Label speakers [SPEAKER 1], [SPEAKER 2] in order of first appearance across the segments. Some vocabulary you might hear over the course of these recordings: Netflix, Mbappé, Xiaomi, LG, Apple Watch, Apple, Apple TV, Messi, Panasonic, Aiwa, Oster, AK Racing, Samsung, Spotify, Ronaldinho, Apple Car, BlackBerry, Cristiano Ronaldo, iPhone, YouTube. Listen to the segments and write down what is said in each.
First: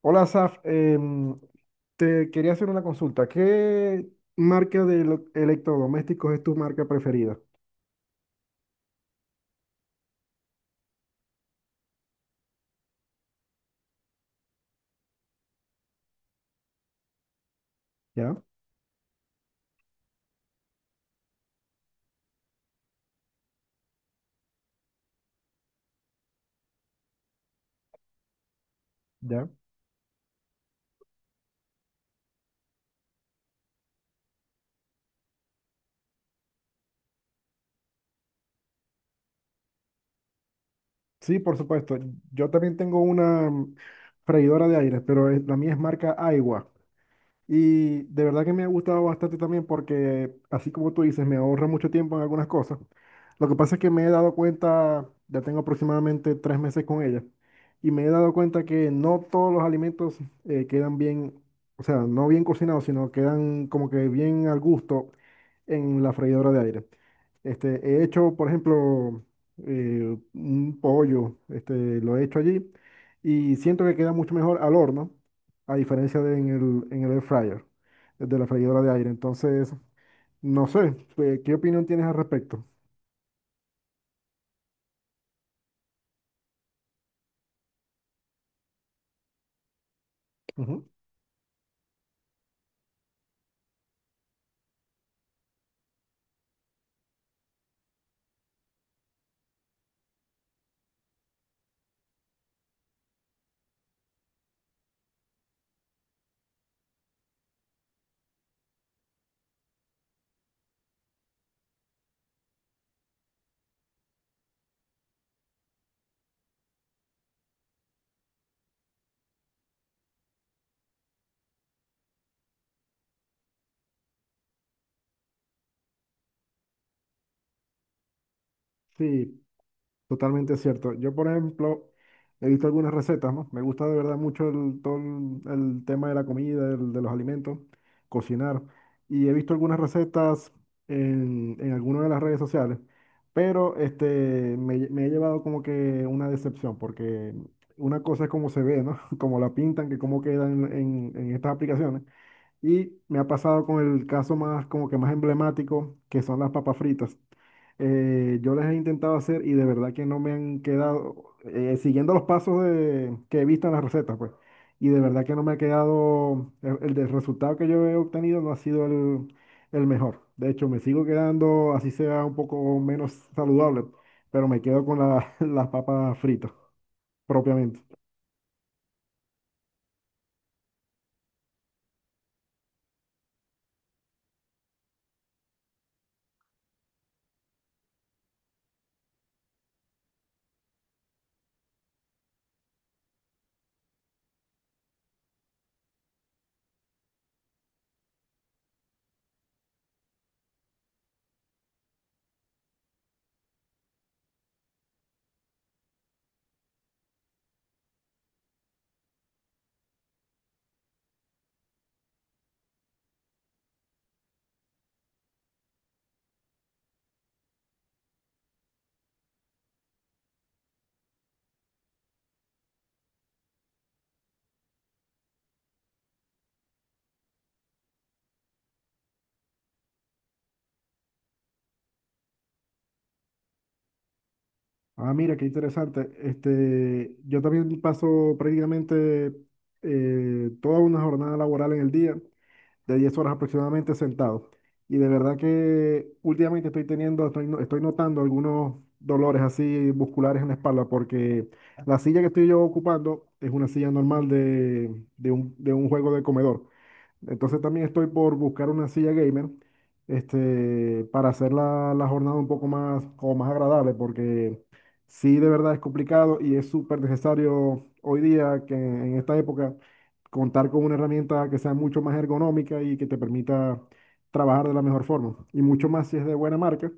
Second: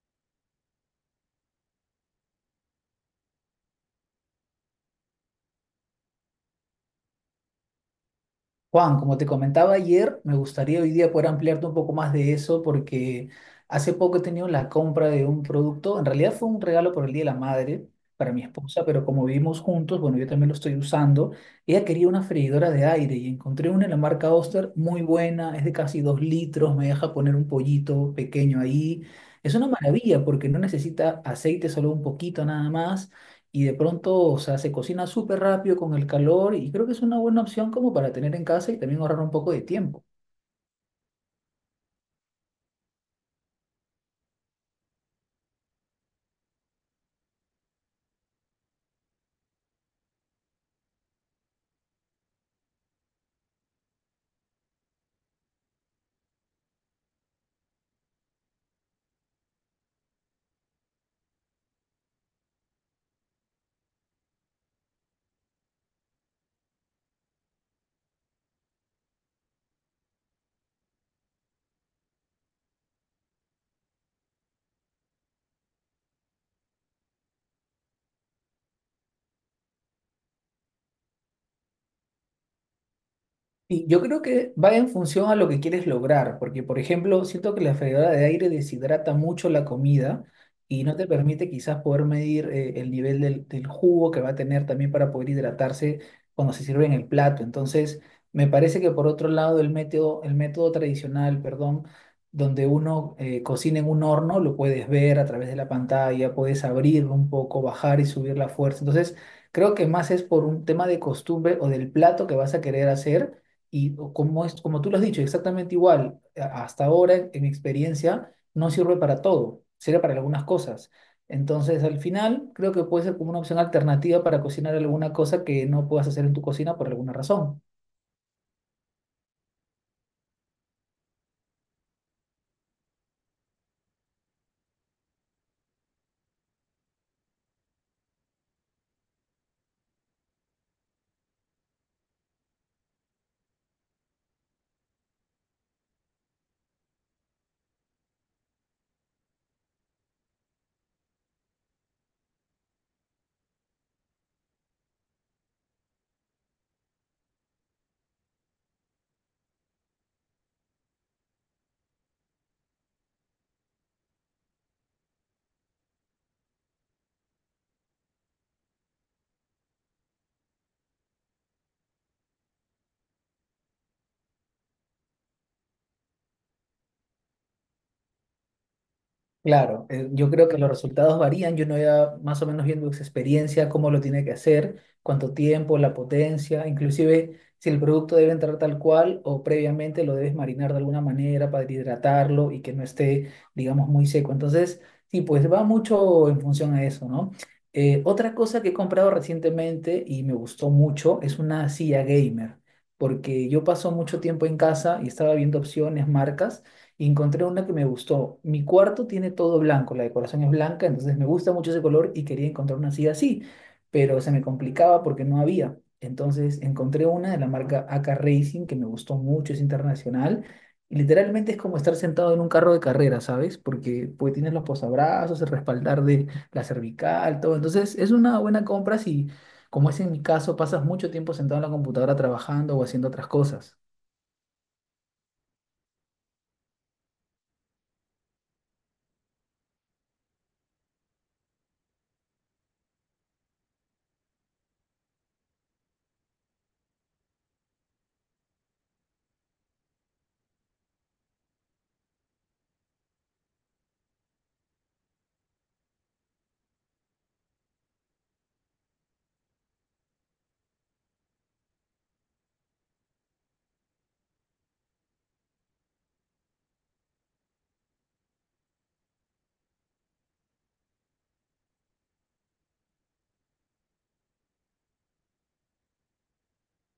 [SPEAKER 1] Hola, Saf. Te quería hacer una consulta. ¿Qué marca de electrodomésticos es tu marca preferida?
[SPEAKER 2] Juan, como te comentaba ayer, me gustaría hoy día poder ampliarte un poco más de eso porque hace poco he tenido la compra de un producto, en realidad fue un regalo por el Día de la Madre para
[SPEAKER 1] ¿Ya?
[SPEAKER 2] mi esposa, pero como vivimos juntos, bueno, yo también lo estoy usando, ella quería una freidora de aire y encontré una en la marca Oster muy buena, es de casi 2 litros, me deja poner un pollito pequeño ahí,
[SPEAKER 1] ¿Ya?
[SPEAKER 2] es una maravilla porque no necesita aceite, solo un poquito nada más y de pronto, o sea, se cocina súper rápido con el calor y creo que es una buena opción como para tener en casa y también ahorrar un poco de tiempo.
[SPEAKER 1] Sí, por supuesto. Yo también tengo una freidora de aire, pero la mía es marca Aiwa. Y de verdad que me ha gustado bastante también porque, así como tú dices, me ahorra mucho tiempo en algunas cosas. Lo que pasa es que me he dado cuenta, ya tengo aproximadamente tres meses con ella, y me he dado cuenta que no todos los alimentos quedan bien, o sea, no bien cocinados, sino quedan como que bien al gusto en la freidora de aire. Este, he hecho, por ejemplo, un pollo, este, lo he hecho allí y siento que queda mucho mejor al horno a diferencia de en el air fryer, de la freidora de aire. Entonces, no sé, ¿qué opinión tienes al respecto?
[SPEAKER 2] Y yo creo que va en función a lo que quieres lograr, porque por ejemplo, siento que la freidora de aire deshidrata mucho la comida
[SPEAKER 1] Ujú.
[SPEAKER 2] y no te permite quizás poder medir el nivel del jugo que va a tener también para poder hidratarse cuando se sirve en el plato. Entonces, me parece que por otro lado, el método tradicional, perdón, donde uno cocina en un horno, lo puedes ver a través de la pantalla, puedes abrirlo un poco, bajar y subir la fuerza. Entonces, creo que más es por un tema de costumbre o del plato que vas a querer hacer y como tú lo has dicho, exactamente igual, hasta ahora en mi experiencia no sirve para todo, sirve para algunas cosas. Entonces, al final, creo que puede ser como una opción alternativa para cocinar alguna cosa que no puedas hacer en tu cocina por alguna razón.
[SPEAKER 1] Sí, totalmente cierto. Yo, por ejemplo, he visto algunas recetas, ¿no? Me gusta de verdad mucho todo el tema de la comida, de los alimentos, cocinar. Y he visto algunas recetas en algunas de las redes sociales, pero este, me he llevado como que una decepción, porque una cosa es como se ve, ¿no? Como la pintan, que cómo quedan en estas aplicaciones. Y me ha pasado con el caso más, como que más emblemático, que son las papas fritas. Yo las he intentado hacer y de verdad que no me han quedado, siguiendo los pasos que he visto en las recetas, pues. Y de verdad que no me ha quedado, el del resultado que yo he obtenido no ha sido el mejor. De hecho, me sigo quedando, así sea un poco menos saludable, pero me quedo con las papas fritas, propiamente.
[SPEAKER 2] Claro, yo creo que los resultados varían, yo no ya más o menos viendo su experiencia, cómo lo tiene que hacer, cuánto tiempo, la potencia, inclusive si el producto debe entrar tal cual o previamente lo debes marinar de alguna manera para hidratarlo y que no esté, digamos, muy seco. Entonces, sí, pues va mucho en función a eso, ¿no? Otra cosa que he comprado recientemente y me gustó mucho es una silla gamer, porque yo paso mucho tiempo en casa y estaba viendo opciones, marcas y encontré una que me gustó. Mi cuarto tiene todo blanco, la decoración es blanca, entonces me gusta mucho ese color y quería encontrar una así así, pero se me complicaba porque no había. Entonces encontré una de la marca AK Racing que me gustó mucho, es internacional. Y literalmente es como estar sentado en un carro de carrera, ¿sabes? Porque pues tienes los posabrazos, el respaldar de la cervical, todo. Entonces es una buena compra si, como es en mi caso, pasas mucho tiempo sentado en la computadora trabajando o haciendo otras cosas.
[SPEAKER 1] Ah, mira, qué interesante. Este, yo también paso prácticamente toda una jornada laboral en el día, de 10 horas aproximadamente sentado. Y de verdad que últimamente estoy teniendo, estoy, no- estoy notando algunos dolores así musculares en la espalda, porque la silla que estoy yo ocupando es una silla normal de un juego de comedor. Entonces también estoy por buscar una silla gamer, este, para hacer la jornada un poco más, como más agradable, porque sí de verdad es complicado y es súper necesario hoy día que en esta época contar con una herramienta que sea mucho más ergonómica y que te permita trabajar de la mejor forma, y mucho más si es de buena marca.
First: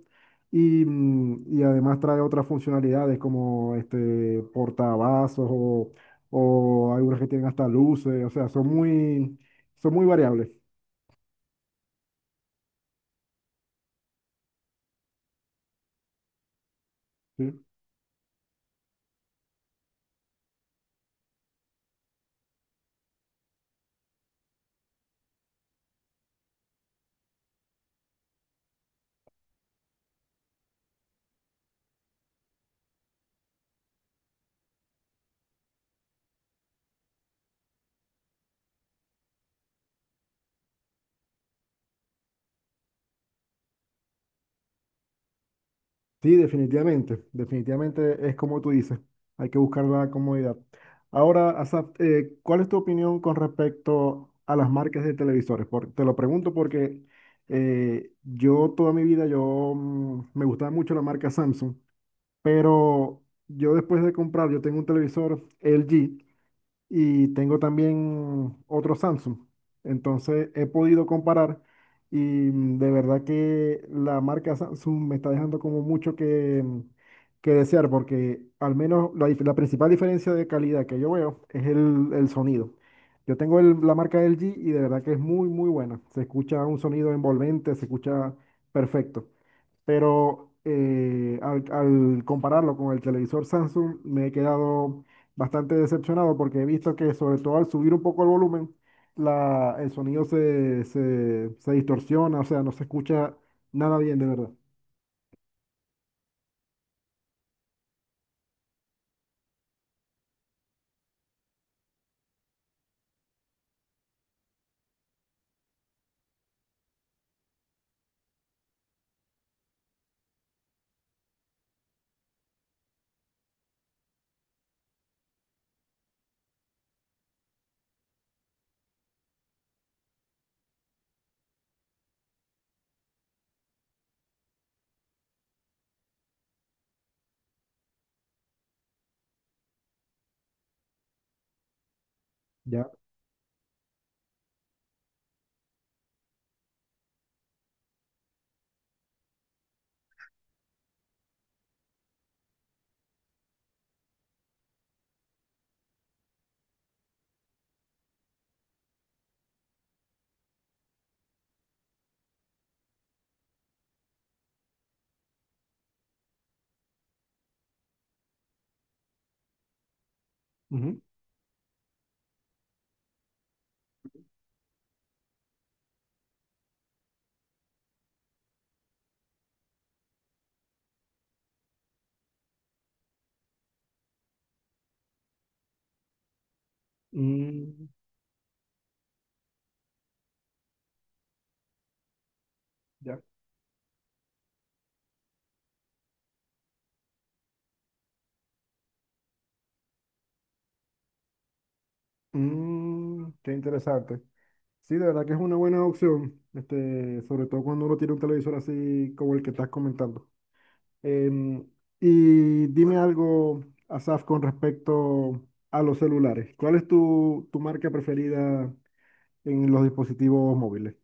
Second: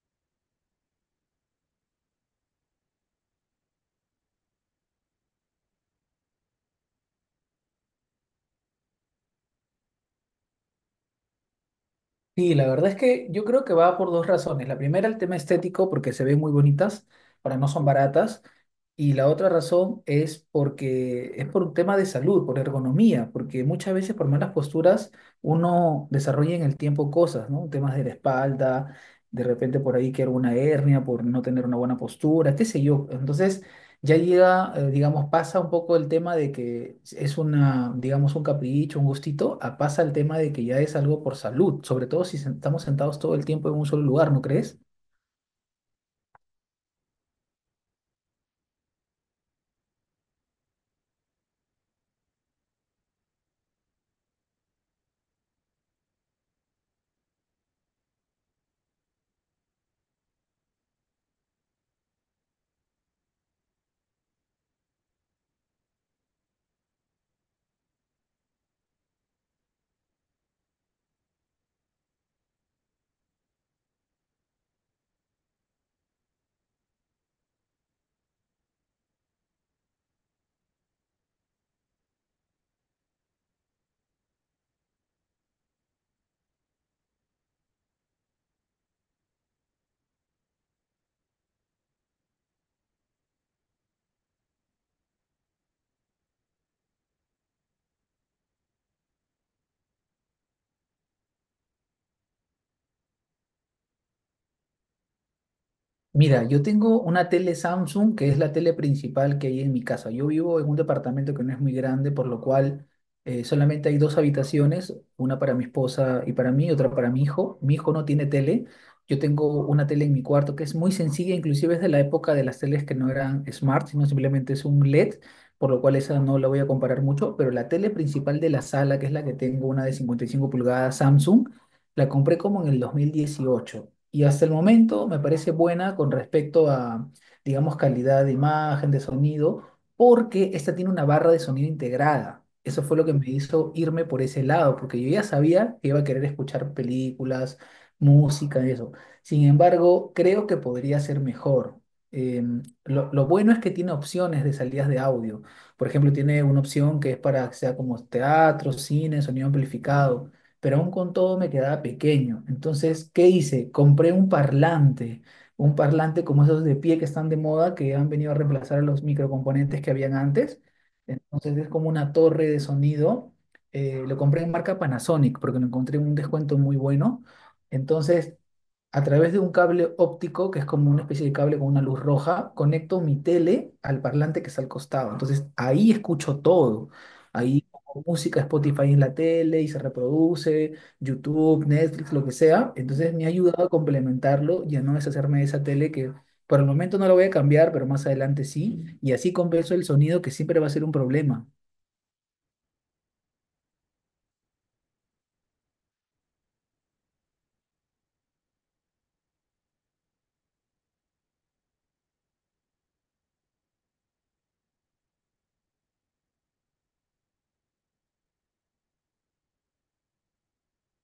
[SPEAKER 1] Y, y además trae otras funcionalidades como este portavasos o algunas que tienen hasta luces, o sea, son muy variables.
[SPEAKER 2] Sí, la verdad es que yo creo que va por dos razones. La primera, el tema estético, porque se ven muy bonitas, para
[SPEAKER 1] Sí.
[SPEAKER 2] no son baratas. Y la otra razón es porque es por un tema de salud, por ergonomía, porque muchas veces por malas posturas uno desarrolla en el tiempo cosas, ¿no? Temas de la espalda, de repente por ahí que alguna hernia por no tener una buena postura, qué sé yo. Entonces, ya llega, digamos, pasa un poco el tema de que es una, digamos, un capricho, un gustito, a pasa el tema de que ya es algo por salud, sobre todo si estamos sentados todo el tiempo en un solo lugar, ¿no crees?
[SPEAKER 1] Sí, definitivamente, definitivamente es como tú dices, hay que buscar la comodidad. Ahora, Asaf, ¿cuál es tu opinión con respecto a las marcas de televisores? Te lo pregunto porque yo toda mi vida me gustaba mucho la marca Samsung, pero yo después de comprar, yo tengo un televisor LG y tengo también otro Samsung. Entonces he podido comparar y de verdad que la marca Samsung me está dejando como mucho que, que desear porque al menos la principal diferencia de calidad que yo veo es el sonido. Yo tengo la marca L G y de verdad que es muy, muy buena. Se escucha un sonido envolvente, se escucha perfecto, pero al compararlo con el televisor Samsung me he quedado bastante decepcionado porque he visto que sobre todo al subir un poco el volumen, el sonido se distorsiona, o sea, no se escucha nada bien de verdad.
[SPEAKER 2] Mira, yo tengo una tele Samsung, que es la tele principal que hay en mi casa. Yo vivo en un departamento que no es muy grande, por lo cual solamente hay dos habitaciones, una para mi esposa y para mí, otra para mi hijo. Mi hijo no tiene tele. Yo tengo una tele en mi cuarto que es muy sencilla, inclusive es de la época de las teles que no eran smart, sino simplemente es un LED, por lo cual esa no la voy a comparar mucho, pero la tele principal de la sala, que es la que tengo, una de 55 pulgadas Samsung, la compré como en el 2018 y hasta el momento me parece buena con respecto a, digamos, calidad de imagen, de sonido, porque esta tiene una barra de sonido integrada. Eso
[SPEAKER 1] Ya.
[SPEAKER 2] fue lo que me hizo irme por ese lado, porque yo ya sabía que iba a querer escuchar películas, música y eso. Sin embargo, creo que podría ser mejor. Lo bueno es que tiene opciones de salidas de audio. Por ejemplo, tiene una opción que es para que sea como teatro, cine, sonido amplificado pero aún con todo me quedaba pequeño. Entonces, ¿qué hice? Compré un parlante como esos de pie que están de moda, que han venido a reemplazar a los microcomponentes que habían antes.
[SPEAKER 1] Ujú.
[SPEAKER 2] Entonces, es como una torre de sonido. Lo compré en marca Panasonic porque lo encontré en un descuento muy bueno. Entonces, a través de un cable óptico, que es como una especie de cable con una luz roja, conecto mi tele al parlante que está al costado. Entonces ahí escucho todo. Ahí
[SPEAKER 1] Mm,
[SPEAKER 2] pongo música, Spotify en la tele y se reproduce, YouTube, Netflix, lo que sea. Entonces
[SPEAKER 1] ya.
[SPEAKER 2] me ha ayudado a complementarlo y a no deshacerme de esa tele que por el momento no la voy a cambiar, pero más adelante sí. Y así compenso el sonido que siempre va a ser un problema.
[SPEAKER 1] Mm, qué interesante. Sí, de verdad que es una buena opción, este, sobre todo cuando uno tiene un televisor así como el que estás comentando. Em, y dime algo, Asaf, con respecto a los celulares. ¿Cuál es tu marca preferida en los dispositivos móviles?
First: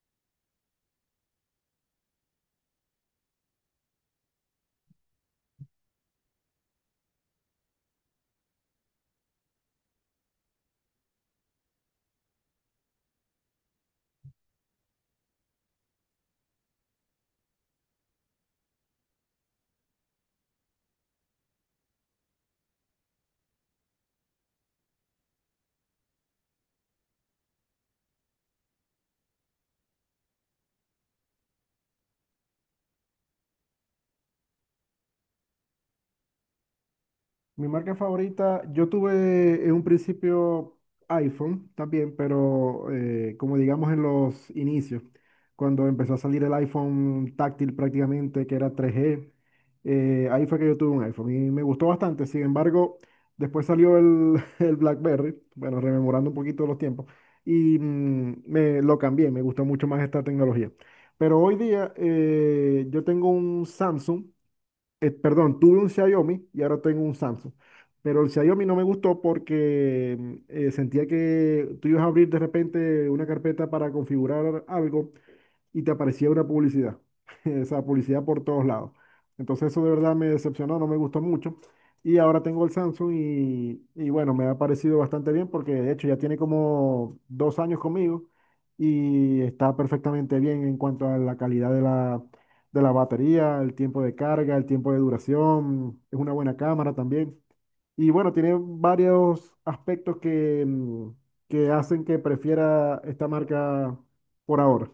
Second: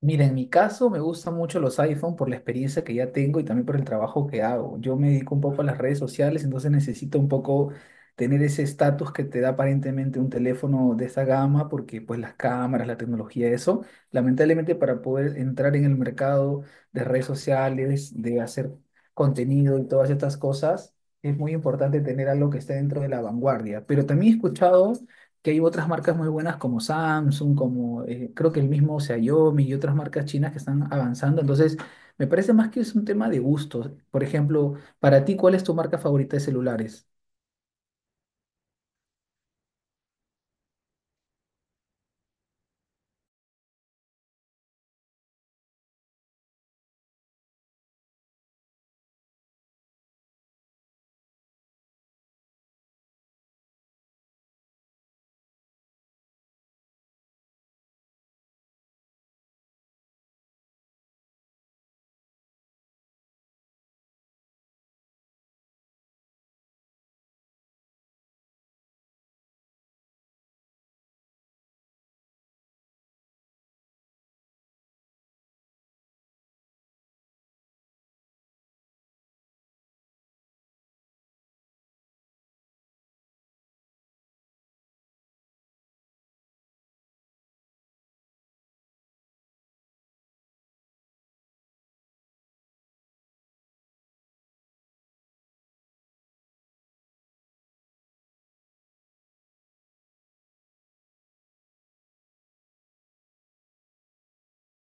[SPEAKER 2] Mira, en mi caso me gustan mucho los iPhone por la experiencia que ya tengo y también por el trabajo que hago. Yo me dedico un poco a las redes sociales, entonces necesito un poco tener ese estatus que te da aparentemente un teléfono de esta gama, porque pues las cámaras, la tecnología, eso, lamentablemente para poder entrar en el mercado de redes sociales, de hacer contenido y todas estas cosas, es muy importante tener algo que esté dentro de la vanguardia. Pero también he escuchado que hay otras marcas muy buenas como Samsung, como creo que el mismo Xiaomi y otras marcas chinas que están avanzando. Entonces, me parece más que es un tema de gustos. Por ejemplo, para ti, ¿cuál es tu marca favorita de celulares?
[SPEAKER 1] Mi marca favorita, yo tuve en un principio iPhone también, pero como digamos en los inicios, cuando empezó a salir el iPhone táctil prácticamente, que era 3G, ahí fue que yo tuve un iPhone y me gustó bastante. Sin embargo, después salió el BlackBerry, bueno, rememorando un poquito los tiempos, y me lo cambié, me gustó mucho más esta tecnología. Pero hoy día yo tengo un Samsung, perdón, tuve un Xiaomi y ahora tengo un Samsung. Pero el Xiaomi no me gustó porque sentía que tú ibas a abrir de repente una carpeta para configurar algo y te aparecía una publicidad, esa publicidad por todos lados. Entonces eso de verdad me decepcionó, no me gustó mucho. Y ahora tengo el Samsung y bueno, me ha parecido bastante bien porque de hecho ya tiene como dos años conmigo y está perfectamente bien en cuanto a la calidad de de la batería, el tiempo de carga, el tiempo de duración, es una buena cámara también. Y bueno, tiene varios aspectos que, que hacen que prefiera esta marca por ahora.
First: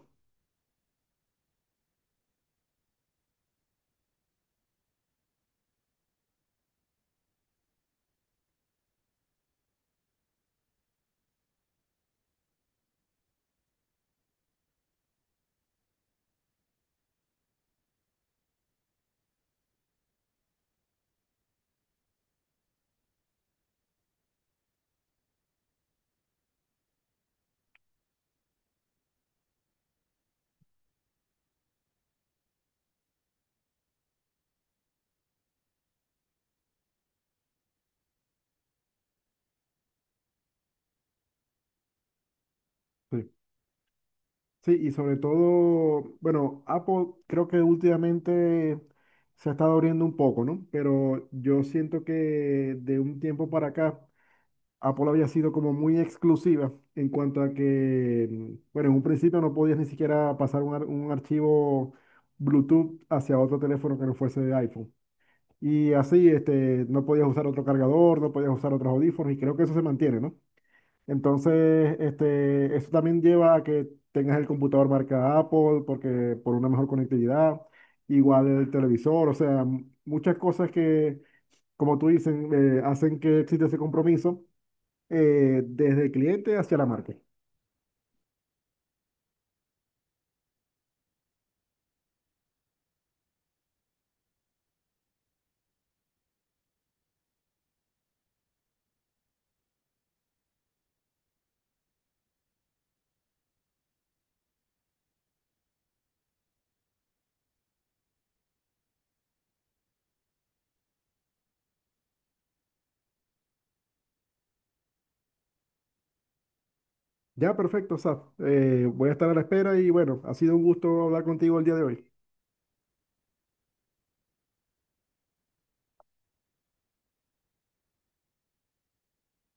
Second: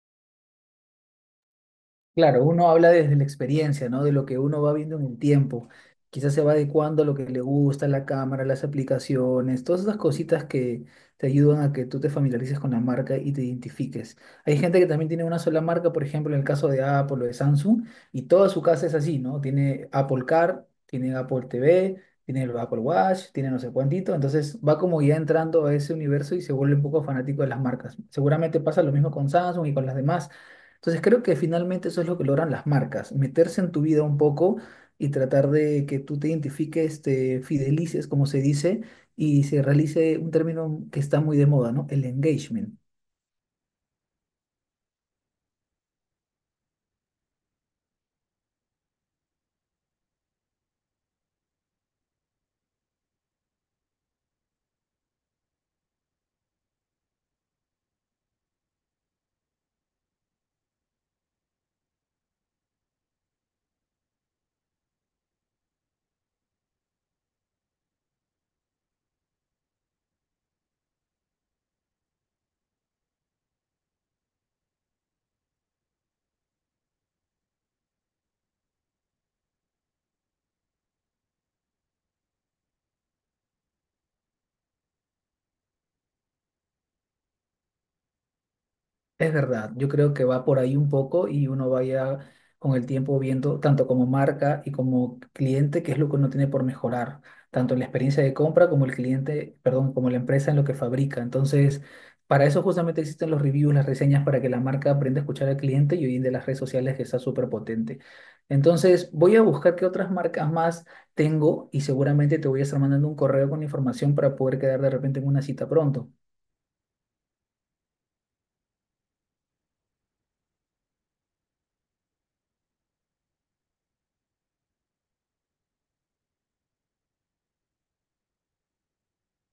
[SPEAKER 2] Claro, uno habla desde la experiencia, ¿no? De lo que uno va viendo en el tiempo. Quizás se va adecuando a lo que le gusta, la cámara, las aplicaciones, todas esas cositas que te ayudan a que tú te familiarices con la marca y te identifiques. Hay gente que también tiene una sola marca, por ejemplo, en el caso de Apple o de Samsung, y toda su casa es así, ¿no? Tiene Apple Car, tiene Apple TV, tiene el Apple Watch, tiene no sé cuántito. Entonces va como ya entrando a ese universo y se vuelve un poco fanático de las marcas. Seguramente pasa lo mismo con Samsung y con las demás entonces creo que finalmente eso es lo que logran las marcas, meterse en tu vida un poco y tratar de que tú te identifiques, te fidelices, como se dice, y se realice un término que está muy de moda, ¿no? El engagement.
[SPEAKER 1] Sí. Sí, y sobre todo, bueno, Apple creo que últimamente se ha estado abriendo un poco, ¿no? Pero yo siento que de un tiempo para acá, Apple había sido como muy exclusiva en cuanto a que, bueno, en un principio no podías ni siquiera pasar un archivo Bluetooth hacia otro teléfono que no fuese de iPhone. Y así, este, no podías usar otro cargador, no podías usar otros audífonos, y creo que eso se mantiene, ¿no? Entonces, este, eso también lleva a que tengas el computador marca Apple porque por una mejor conectividad, igual el televisor, o sea, muchas cosas que, como tú dices, hacen que exista ese compromiso desde el cliente hacia la marca.
[SPEAKER 2] Es verdad, yo creo que va por ahí un poco y uno vaya con el tiempo viendo tanto como marca y como cliente qué es lo que uno tiene por mejorar, tanto en la experiencia de compra como el cliente, perdón, como la empresa en lo que fabrica. Entonces, para eso justamente existen los reviews, las reseñas, para que la marca aprenda a escuchar al cliente y hoy en día las redes sociales que está súper potente. Entonces, voy a buscar qué otras marcas más tengo y seguramente te voy a estar mandando un correo con información para poder quedar de repente en una cita pronto.
[SPEAKER 1] Ya, perfecto, Saf. Voy a estar a la espera y bueno, ha sido un gusto hablar contigo el día de hoy.